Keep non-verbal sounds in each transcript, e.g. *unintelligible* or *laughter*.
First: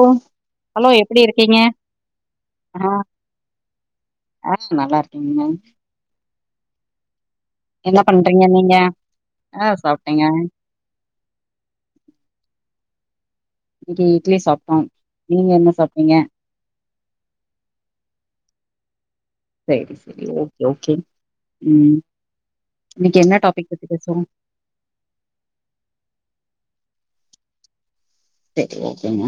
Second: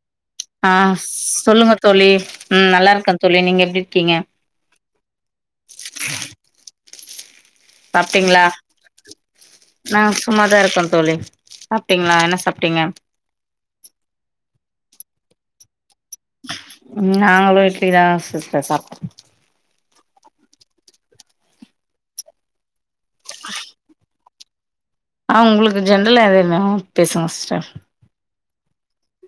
ஓ hello ஆஹ் எப்டி இருக்கீங்க சொல்லுங்க தோழி ம் ஆ நல்லா இருக்கே தோழி நீங்க எப்பிடி இருக்கீங்க ஆ நல்லா இருக்கேங்க என்ன சாப்ட்டீங்களா பண்றீங்க நீங்க ஆஹ் நா சாப்ட்டெங்க சும்மாதா இருக்கே தோழி சாப்ட்டீங்களா என்ன சாப்ட்டீங்க இட்லி இட்லி சாப்ட்டோம் நீங்க என்ன சாப்ட் டீங்க உம் நாங்களும் இட்லிதா சிஸ்டர் சாப்ட்டோ செரி செரி ஓகே உம் இன்னைக்கு என்ன டாபிக் பத்தி பேசுவோ ஆஹ் உங்களுக்கு ஜென்ரல எதன பேசுங்க சிஸ்டர் செரி ஓகேங்க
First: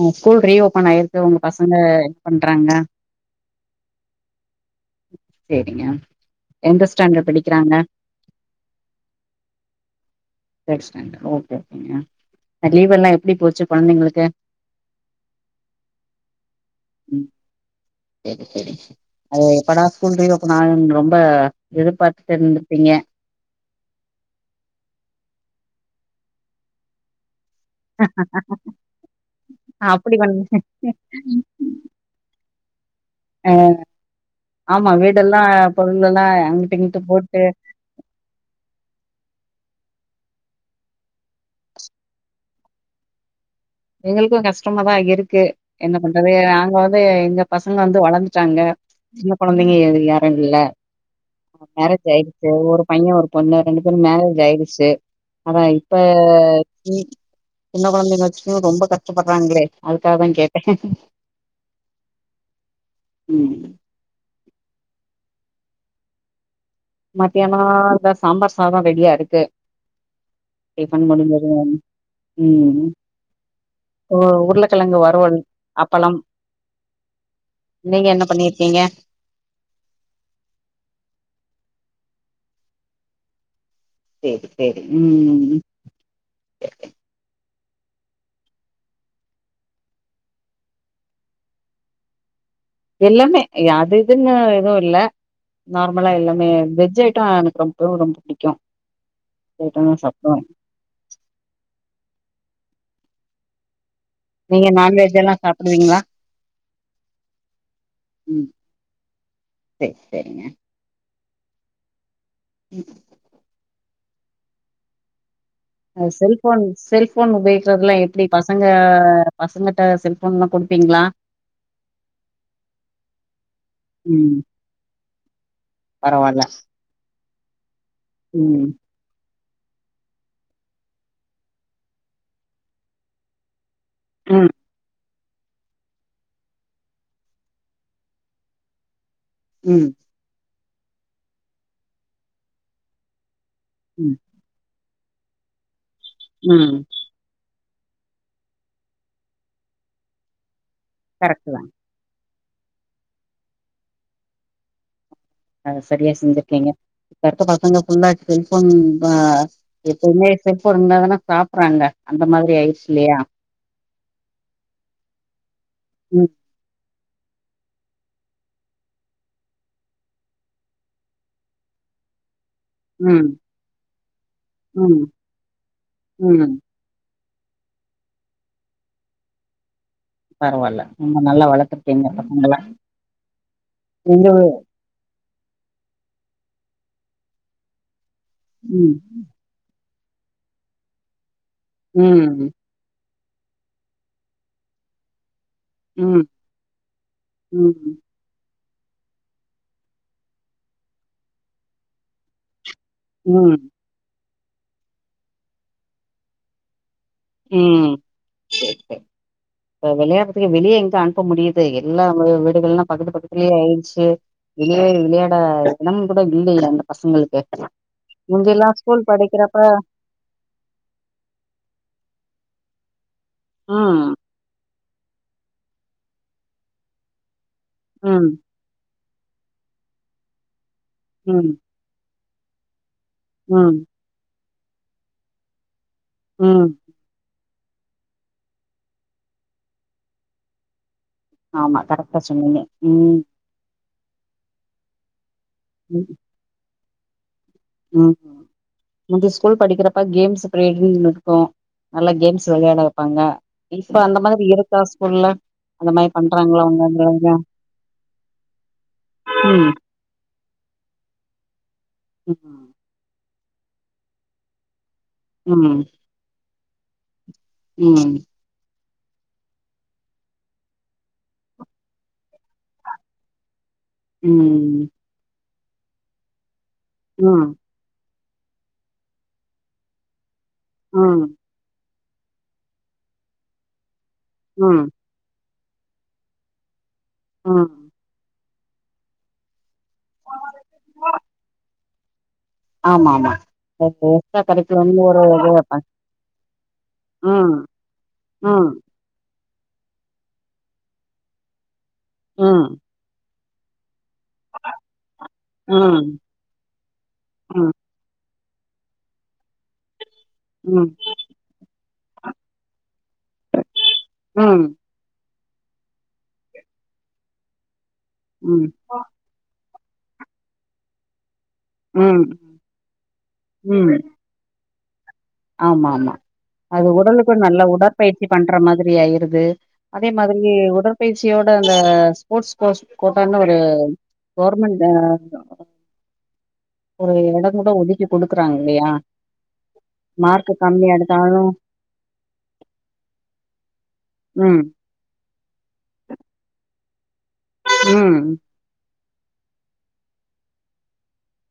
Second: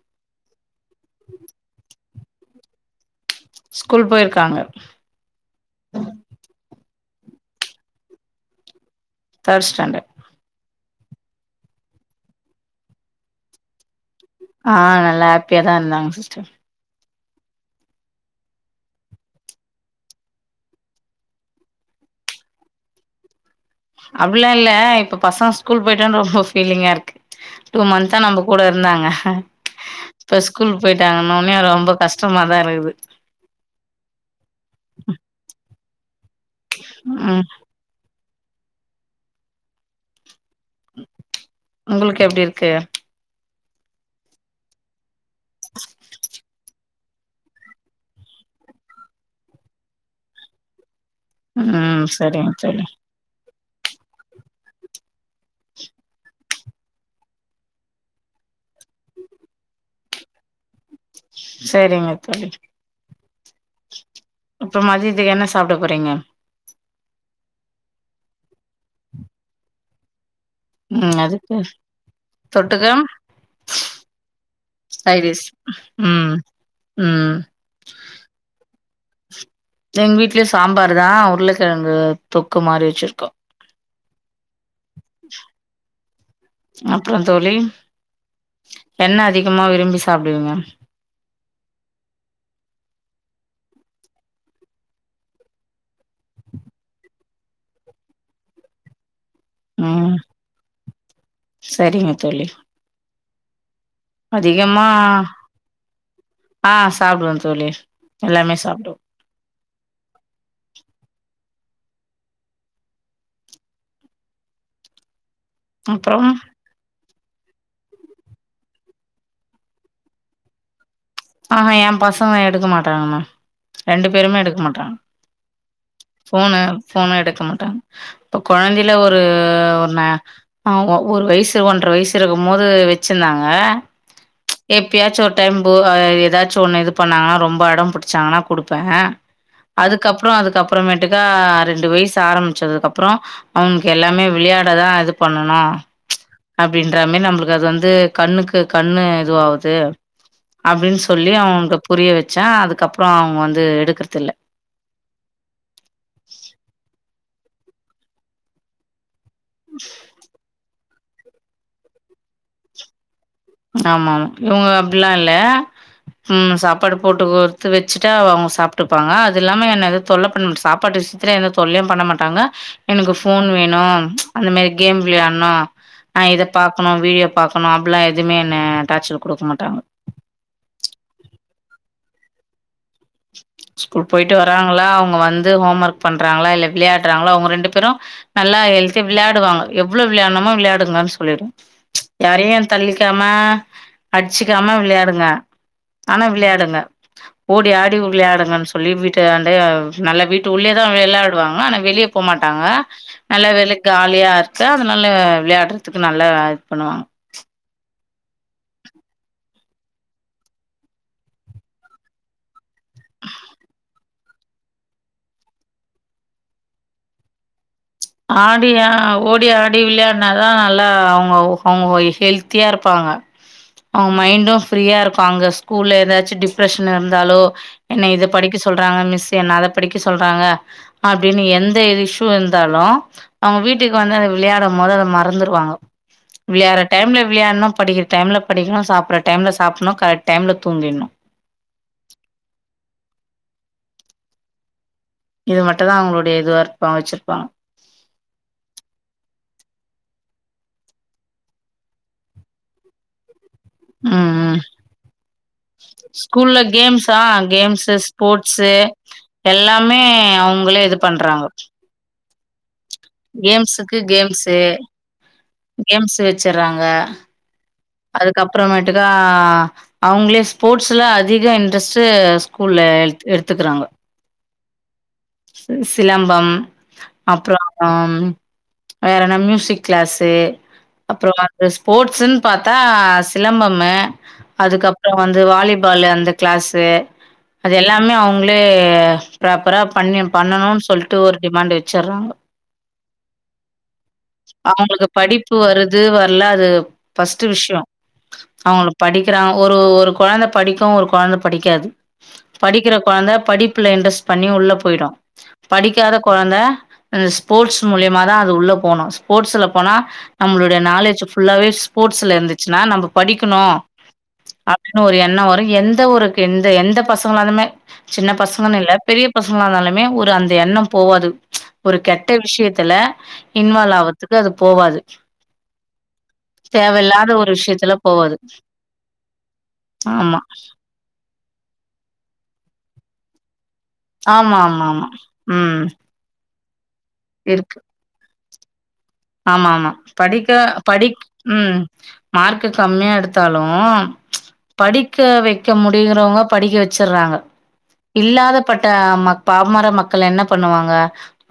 உ ஸ்கூல் ரிஓப்பன் ப்பனாயிருக்கு உங்க பசங்க பண்றாங்க ஸ்கூல் போயிருக்காங்க ஸ்டாண்டர் படிக்கிறாங்க தேர்ஸ்டாண்ட்டர் தேஸ்டாண்டர்ட் ஓகே ஓகேங்க அ லீவெல்லா எப்டி போச்சு கொழந்தைங்களுக்கு ஆஹ் நல்லா ஹாப்பியா தா இருந்தாங்க சிஸ்டர் ம் அது எப்படா ஸ்கூல் ரிஓப்பனாகு ரொம்ப எதிர்பாத்துட்டே இருந்திருப்பீங்க அப்புடிலா இல்ல இப்ப பசங்க ஸ்கூல் போயிட்டான்னு ரொம்ப ஃபீலிங்காருக்கு டூ மந்தா நம்ம கூட இருந்தாங்க அப்டி இப்ப வந்து ஸ்கூலுக்கு போயிட்டாங்கன்னவுன்னே ரொம்ப கஷ்டமாதா இருக்குது ஆ பொருளுல்லா அங்கட்டு இங்கட்டு போட்டு ம் உங்களுக்கு எப்புடி இருக்கு எங்குளுக்கு கஷ்டமாதா இருக்கு என்ன பண்றது அங்க வந்து எங்க பசங்க வந்து வளர்ந்துட்டாங்க சின்ன கொழந்தைங்க யாரு இல்ல அ ம் மேரேஜ் ஆயிடுச்சு சரிங்க தோழி ஒரு பையே ஒரு பொண்ணு எனக்கு மேரேஜ் ஆயிடுச்சு ஆன இப்ப சின்ன கொழந்தைங்க ஐயோ ரொம்ப கஷ்டப்படுறாங்களே அதுக்காக தா கேட்டே செரிங்க தோழி உம் இப்ப மதியத்துக்கு என்ன சாப்ட போறீங்க மத்யான இதா சாம்பார் சாத ரெடியா இருக்கு டிஃபன் ம் அதுக்கு முடிஞ்சதும் உம் தொட்டுக்க ஓ உருளக்கெழங்கு வருவல் சைடிஸ் அப்பளம் ம் ம் நீங்க என்ன பண்ணிருக்கீங்க எங்க வீட்லயு சாம்பாருதா உருளக்கெழங்கு தொக்கு மாரி வச்சிருக்கே சேரி சேரி உம் சேரி அப்றோ தோழி என்ன அதிகமா விரும்பி சாப்டுவிங்க எல்லாமே அஹ் அது இதுன்னு எதுவு இல்ல நார்மலா எல்லாமே வெஜ் ஐட்ட எனக்கு ரொம்பவு ரொம்ப புடிக்கு ஐட்டம்லா உம் சாப்டுவே செரிங்க தோழி நீங்க அதிகமா நான்வெஜ் எல்லா சாப்டுவீங்களா ஆஹ் சாப்டுவ தோழி ம் எல்லாமே சாப்டுவ சேரி சேரிங்க உம் அஹ் அப்றோ செல்ஃபோன் செல்ஃப் ஃபோன் உபயோக்கிறதுலா எப்டி பசங்க பசங்கட்ட செல்ஃபோன்லா கொடுப்பீங்ளா ஆஹ்ஹா எ பசங்க எடுக்க மாட்டாங்கமா ரெண்டு ம் பேருமே எடுக்க மாட்டாங்க பரவால்ல ஃபோனு ஃபோனு எடுக் கமாட்டாங் இப்ப ம் கொழந்தைலா ஒரு ஒ ஒரு நா ஆஹ் ஓ ஒரு வயசு ஒன்ற வயசு இருக்கும் போது வெச்சிந்தாங்க ம் எப்பயாச்சு ஒரு டைம் பு அஹ் எதாச்சு ஒன்னு இது பண்ணாங்னா ரொம்ப அடம் பிடிச்சாங்கனா குடுப்பே ம் அதுக்கப்ற அதுக்கப் அப்றமேட்டுக்கா ரெண்டு வயசு ஆரமிச்சதுக்கப்றோ அவனுக்கு ம் எல்லாமே விளையாடதா அது பண்ணனா ம் அப்டின்ற மார் நம்மளுக்கு ல்ல அது வந்து கண்ணுக்கு கண்ணு இதுவாவ்து அப்டின் சொல்லி கரெக்ட்டு தா அவனுக்கு புரிய வச் ச்சு அதுக்கப்ற அவ்ங்க வந்து எடுக்றதில்ல அத சரியா செஞ்சிருக்கீங்க இப்பருக்க பசங்க ஃபுல்லா செல்ஃபோன் ஆஹ் எப்போமே செல்ஃபோன் இருந்தா வேணா சாப்றாங்ள அந்த மாரி ஆயிருச்சு இல்லயா ஆமா ஆமா இவ்ங்க அப்டிலா இல்ல ம் ஃபுல்லா சாப் ப்பாடு போட்டு வருத்து வச்சுட்டா அவ் அவ்ங்க சாப்ட்டுப்பாங்க அதுல்லாம என்ன எது தொல்ல பண்ண மாட்ட சாப்பாட்டு விஷ்யத்ல எந்த தொல்லையு பண்ண மாட்டாங்க எனக்கு ம் ஃபோன் வேணு அந்த மாரி ம் கேம் விளையாட்னு நா இத ம் பாக்கணு வீடியோ பாக்குனு அப்டில்லா எது எதுமே என்ன டார்ச்சர் குடுக்க மாட்டாங்க பரவால்ல ரொம்ப நல்லா வளத்திருக்கிங்க பசங்கள ஸ்கூல் எங்க போயிட்டு வராங்களா அவங்க வந்து ஹோம் ஒர்க் பண்றாங்களா இல்ல விளையாட்றாங்களா அவங்க ரெண்டு பேரு நல்லா ம் ஹெல்த்தியா விளாடுவாங்க எவ்ளோ விளயாட்ணுமோ விளையாடுங்கனு சொல்லிடுவ ம் யாரையு தள்ளி விடாம அடிச்சுக்காம விளையாடுங்க ம் ஆனா விளையாடுங்க ஓடி ம் ஆடி விளையாடு *unintelligible* சொல்லி வீட்டாண்ட நல்ல வீட்டு உள்ளேயே தான் விளாடுவாங்க ஆனால் வெளியே போமாட்டாங்க ம் நல்லவேல காலியா இருக்கு தே நல்லா விளையாடுறதுக்கு நல்லா ஏட் பண்ணுவாங்க உம் சரி சரி இப்ப விளையாடறதுக்கு வெளிய எங்க அனுப்ப முடியுது எல்லா வீடுகள் எல்லாம் பக்கத்து பக்கத்துலயே ஆயிடுச்சு வெளியே விளையாட இடம் கூட இல்லையே அந்த பசங்களுக்கு முந்தியெல்லா ஆடி ஸ்கூல் ஓடி படிக்கிறப்ப ஆடி விளையாடினாதான் நல்லா அவங்க அவங்க வயசு ஹெல்த்தியா இருப்பாங்க ம் அவுங் மைண்டும் ஃப்ரீயா இருக்கு அங்க ஸ்கூல்ல ஏதாச்சும் டிப்ரெஷன் இருந்தாலோ என்னை இதை ம் படிக்க சொல்றாங்க மிஸ் என்னெ அதை படிக்க சொல்றாங்க அப்படின்னு ம் எந்த வி இருந்தாலும் அவங்க ம் வீட்டுக்கு வந்து அத விளையாடும் போது அதை மறந்துருவாங்க ம் விளையாடுற டைம்ல விளையாடணு படிக்கிற டைம்ல படிக்கணு சாப்பிடற டைம்ல சாப்பிடணு கரெக்ட் டைம்ல தூங்கிடணு ஆமா கரெக்டா சொன்னிங்க ம் இது மட்டுந்தா ம் அவங்களுடைய இதுவா ப்பா வெச்சிருப்பாங்க ம் ஹு முந்தி ஸ்கூல் படிக்கிறப்ப கேம்ஸ் பிரேக்கிங்னு இருக்கு நல்லா கேம்ஸ் வெளயாட வெப்பாங்க ம் ம் அந்த மாரி ஸ்கூல்ல பண்றாங்களா கேம்ஸா உங்கங்க கேம்ஸ் ஸ்போர்ட்ஸு ம் எல்லாமே அவங் களே இது பண்றாங்க ம் கேம்ஸுக்கு கேம்ஸு ம் கேம்ஸ் வெச்சு வச்சறாங்க ம் அதுக்கப்புறமேட் ஆஹ் அவங்களே ஸ்போர்ட்ஸ்ல அதிக இன்ட்ரெஸ்ட் உம் சிலம்பம் ம் அப்புறமா வேற என்ன மியூசிக் கிளாஸு ம் அப்புறமா ஸ்போர்ட்ஸ்ன் பாத்தா சிலம்பமு ம் அதுக்கப்புறம் வந்து வாலி பாலு அந்த கிளாஸ்சு ம் அது எல்லாமே அவுங் பராப்பரா பண்ணி பண்ணணும்னு சொல்லிட்டு ஒரு டிமாண்ட் வச்சிறாங்க ஆமா ஆமா எக்ஸ்ட்ரா கரிகுளம் அவங்களுக்கு ஒரு இது வைப்பாங்க ஃபஸ்ட் ம் விஷயம் ம் அவங்கள படி படிக்கிறாங்க ஒரு ஒரு கொழந்த படிக்கும் ஒரு கொழந்த படிக்காது ம் படிக்கிற கொழந்த படிப்புல இன்ட்ரெஸ் பண்ணி உள்ள போயிடும் ம் படிக்காத கொழந்த ம் ஸ்போர்ட்ஸ் மூலியமா நா அது உள்ள போனும் ஸ்போர்ட்ஸ்ல போனா நம்மளுடைய ம் நாலெட்ஜ் ஃபுல்லாவே ல இருந்துச்சுன்னா நம்ம படிக்கணும் ம் அப்பிடின்னு ஒரு என்ன வரும் எந்த ஊருக்கு எந்த எந்த பசங்களாலுமே சின்ன ம் பசங்கன்னு இல்ல பெரிய பசங்க நாளு மே ஒரு அந்த எண்ணம் போவாது ஒரு ம் கெட்ட விஷயத்துல ம் இன்வால்வ் ஆகுறதுக்கு அது போவாது ஆமா ஆமா அது தேவையில்லாத உடலுக்கு ஒரு நல்லா விஷயத்துல உடற்பயிற்சி போவாது பண்ற மாதிரி ஆயிருது அதே ஆமா மாதிரி உடற்பயிற்சி *unintelligible* அந்த ஸ்போர்ட்ஸ் போஸ் கோட்டனு ஒரு ஆமா கவர்மெண்ட் ஆமா ஆமா உம் ஒரு இடந்த ஒதுக்கி குடு குடுக்குறாங்க இல்லையா ஆமா ஆமா மார்க் படிக்க கம்மியா படிக் எடுத்தாலு உம் மார்க்கு கம்மியா எடுத்தாலு ச் ம் படிக்க வை படிக்க முடிங்கிறவங்க படிக்க வச்சுடுறாங்க ம் இல்லாத பட் ட ஆ பமார மக்கள் என்ன பண்ணுவாங்க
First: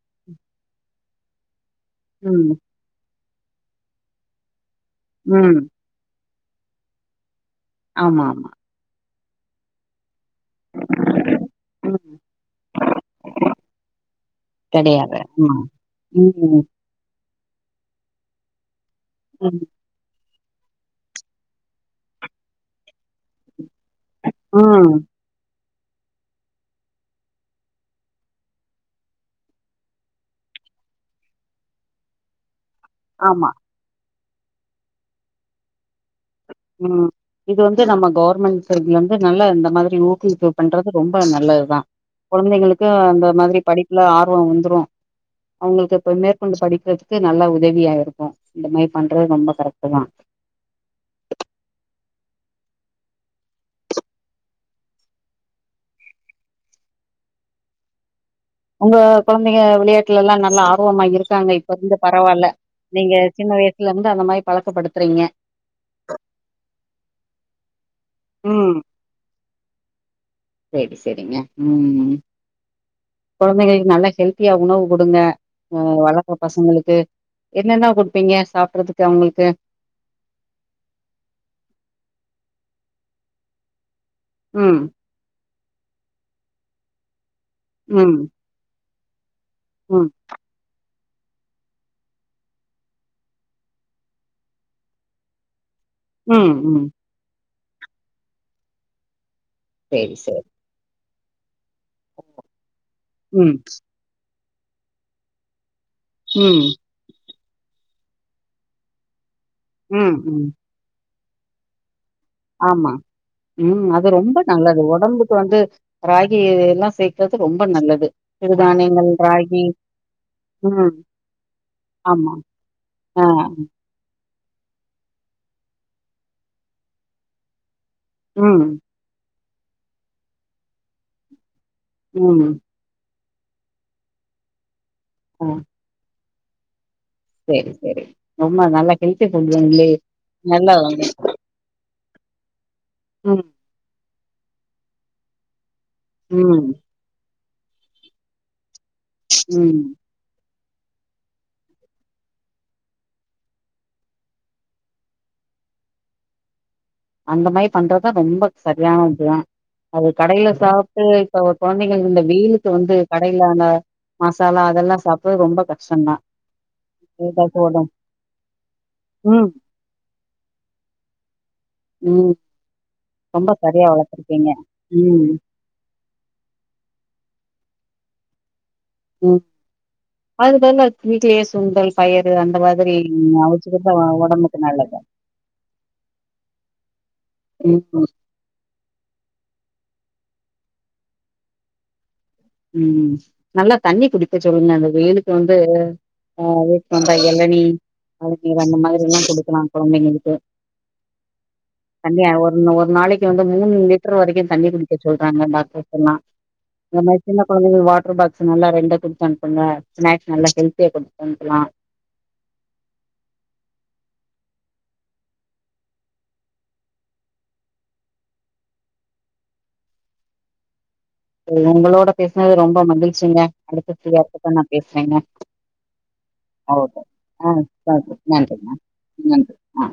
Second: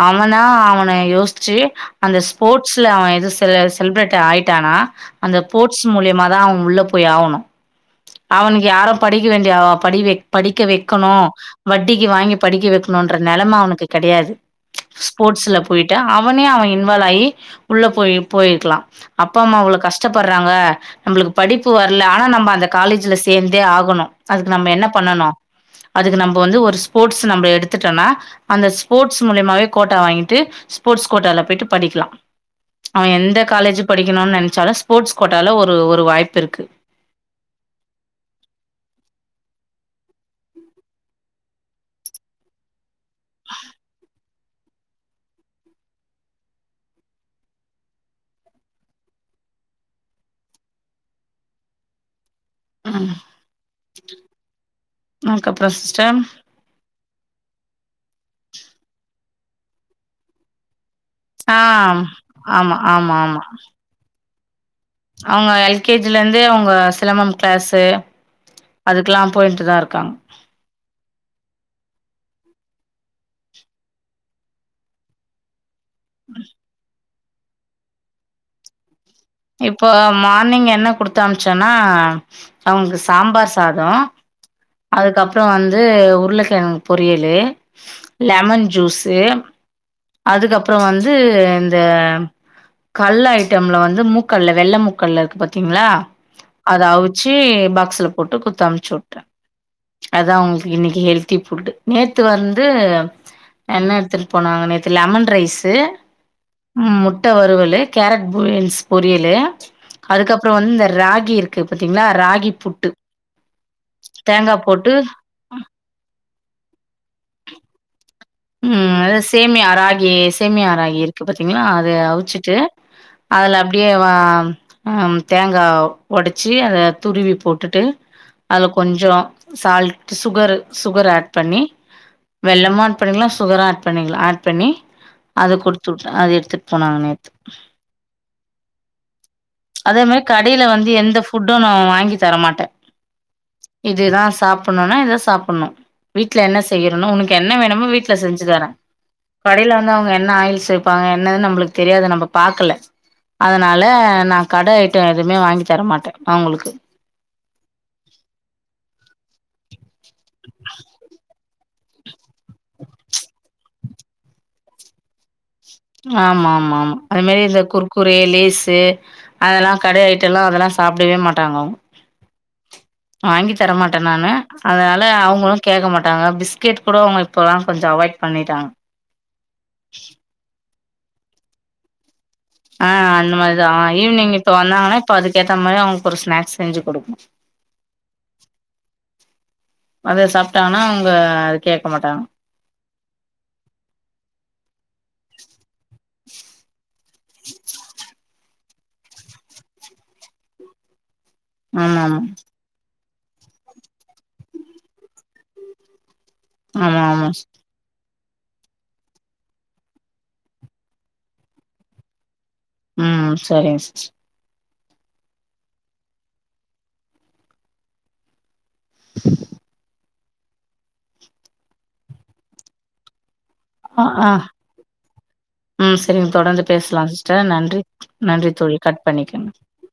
அவனா அவன யோசிச்சு அந்த ம் ஸ்போட்ஸ்ல அவன் எதோ ல செல்ப்ரேட் ஆயிட்டானா அந்த ம் போட்ஸ் மூலியமா தான் அவன் உள்ள போய் ஆவனு ஆமா ஆமா அவன்க்கு யாரப் படிக்க வேண்டியா வா படி வை படிக்க வைக்கணு வட்டிக்கு ம் வாங்கி படிக்க வக்கணுன்ற நெலம அவனுக்கு கெடயாது கெடையாது ஸ்போர்ட்ஸ்ல ஆமா போயிட்டா அவனே ம் அவன் யின்வால்லாயி உள்ள போயு போயிர்க்கலாம் அப்பா ம்மா ம் அவ்ளோ கஷ்டப்பட்ற ங்க நம்பளுக்கு படிப்பு வரல ஆனா நம்ம அந்த காலேஜ்ல சேந்து தே ஆகணு அதுக்கு நம்ம என்ன ம் பண்ணணு அதுக்கு நம்ப வந்து ஒரு ஸ்போட்ஸ் நம்ம எடுதுடோனா அந்த ஸ்போட்ஸ் முலியமாவே கோட்டா வாங்கிட்டு ஸ்போட்ஸ் கோட்டால போயிட்டு படிக்கலா அவன் எந்த ஆமா காலேஜு படிக்க னு நெனச்சால ஸ்போர்ட்ஸ் கோட்டால ஒரு ஒரு வாய்ப்பு இருக்கு உம் இது வந்து நம்ம கவர்மென்ட் சைட்ல நல்ல இந்த மாதிரி ஊக்குவிப்பு பண்றது ரொம்ப நல்லதுதா குழந்தைங்களுக் க அந்த மாரி படிப்புல ஆர் து வந்துரும் அவ்ங்களுக்கு ப்ப மேற்கொண்டு படிக்கிறதுக்கு நல்ல உதவியா யிருக்கும் யிந்த மாரி பண்றது ரொம்ப கரெக்ட் தா உம் நக்க ப்றம் சிஸ்டர் உங்க குழந்தைங்க விளயாட்டுலல்லா நல்லா ஆ போவாம யிருக்காங்க ஆ யிப்ப யிருந்து பரவாயில்ல. நீங்க சின்ன வயசுலருந்து அந்த மாய் அவ்ங்க எல் கே ஜி லருந்தே அவுங்க சிலம்பம் கிளாஷு உம் சேரி சேரிங்க உம் ம் குழந்தைகளுக்கு நல்லா ஹெல்த்தியா உணவு கொடுங்க ஆ வளர்ற பசங்களுக்கு என்னென்ன குடுப்பீங்க சாப்டறதுக்கு யிப்போ மானிங் யென்ன குடுத்தம்ச்சேனா அவுனுக்கு சாம்பார் சாதோ ம் அதுக்கப்றோ வந்து அது உருளக்கிழங்கு பொரியலு ம் லெமன் ஜூஸ் து ம் அதுக்கப்றோ வந் தூ இந்த கல் ஐட்டம்ல வந்து மு கல்ல வெள்ள மூக்கல்லெ இருக்கு பாத் ங்களா ம் அத ம் அவுச்சூ பாக்ஸ்ல போட்டு குத்து அம்ச்சு விட்ட சேரி அதா சேரி உங்களுக்கு இன்னிக்கு ஹெல் தி ஃபுட்டு நேத்து வந்தூ ம் என்னேர்த்துர் போனாங்க நேத்து லெமன் ரைஸ்ஸு ம் ட வருறுவலு கேரட் பீன்ஸ் பொரியில்லயா ம் ம் அதுக்கப்றோ வந்த ரா தி இருக்கு பாத்தீங்ளா ஆமா உம் அது ரொம்போ தேங்கா நல்லது போட்டு உடம்புக்கு வந்து ராகி எல்லா சேர்க்கறது ரொம்போ நல்லது உம் சிறுதானியங்கள் அத ராகி சேமியா ராகீ சேமியா ம் ராகி இருக்கு பத்தீங்களா அத ஆமா அவுச்சுட்டு ஆ அதுல அப்டியே வா உம் தேங்கா ஒடச்சு அத துருவி போட்டுட்டு ம் அதுல கொஞ்சோ சால்ட் சுகரு சுகர் ஏட் பண்ணீ ம் வெல்லமான் பணிக்ளா சுகரு ஏட் பண்ணிக்கிளா ஏட் பண்ணீ ஆ அது குடுத்து விட்டு அத எ த்துப் போனாங்க நேத் சேரி சேரி ரொம்ப நல்லா ஹெல்த்தி புட்லந்து அதே நல்ல *unintelligible* தர மாட்ட உம் இதுதா சாப்புன்னுனா இததா சாப்புன்னு வீட்ல என்ன ம் செய்யறனோ உனக்கு என்ன வேணுமோ வீட்ல செஞ்சு தர கடைல ம் வந்து அவுங்க என்ன ஆயில் ருப்பாங்க என்னதுன் நம்முளுக் தெரியாது நம்ப பாக்குல அதனால நா கட ஐட்ட எதுமே வாங்கி தரமாட்டே அவுங்குளுக்கு அந்த மாரி பண்றதா ரொம்ப சரியான இதுதா அது கடையில சாப்ட்டு இப்பொ கொழந்தைங்க இந்த வெயிலுக்கு வந்து கடையிலான்ட மசாலா அதெலா சாப்பிடது ரொம்ப கஷ்டந்தா ஆமாமாமா அதமாரி ஏதாச்சு இந்த ஒடம் குர்குரே, லேசு ம் அதெல்லா கடை ஐட்டலா அதலா சாப்டவே மாட்டாங்க அவுங் ம் ரொம்ப வாங்கி சரியா தரமாட்டேன் நானு வளர்த்துருக்கீங்க அதனால ம் அவுங்களும் கேட்க மாட்டாங்க பிஸ்கெட் கூட அவங்க இப்போலா கொஞ்ச அவாய்ட் பண்ணிட்டாங் ம் அதுகு வந்து வீட்லயே சுண்டல் பயர் அ அந்த மாரிதா ஈவினிங் இப்ப ஒடம்புக்கு வந்தாங்னா நல்லது இப்ப அதுக்க ஏத்த மாரி அவங்ளுக்கு ஒரு ஸ்நாக்ஸ் செஞ்சு குடுக்குன்னு ம் அத சாப்டாங்னா அவுங்க கேக்க மாட்டாங்க ம் நல்லா தண்ணி குடிக்க சொல்லுங்க அந்த எளனி எளநீர் அந்த மாதிரிலா குடுக்கலா கொழந்தைங்களுக்கு ஆமா ஆமா தண்ணியா ஒர் ஒரு நாளைக் வந்து மூணு லிட்ரு வரைக்கு தண்ணி குடிக்க சொல்றாங்க டாக்டர்ஸ் எல்லா இந்த மாரி ஆமாமா சின்ன கொழந்தைங்கள் வாட்ரு பாட் நல்லா ரெண்ட குடுத்து அனுப்புங்க ஸ்நாக்ஸ் நல்லா ஹெல்த்தியா குடுத்து அனுப்பலா ம் சரிங் சிஸ் ஒங்களோட பேசுனது ரொம்ப மகிழ்ச்சிங்க அடுத்த ஆ ஃப்ரீயா ஆ இருக்கப்ப நா பேசுறேங்க ம் செரிங்க தொடர்ந்து ஓகே பேசலா சிஸ்டர் ஆ நன்றி சரி நன்றி நன்றிங்க தோழி கட் பண்ணிக்கங்க நன்றி ஆ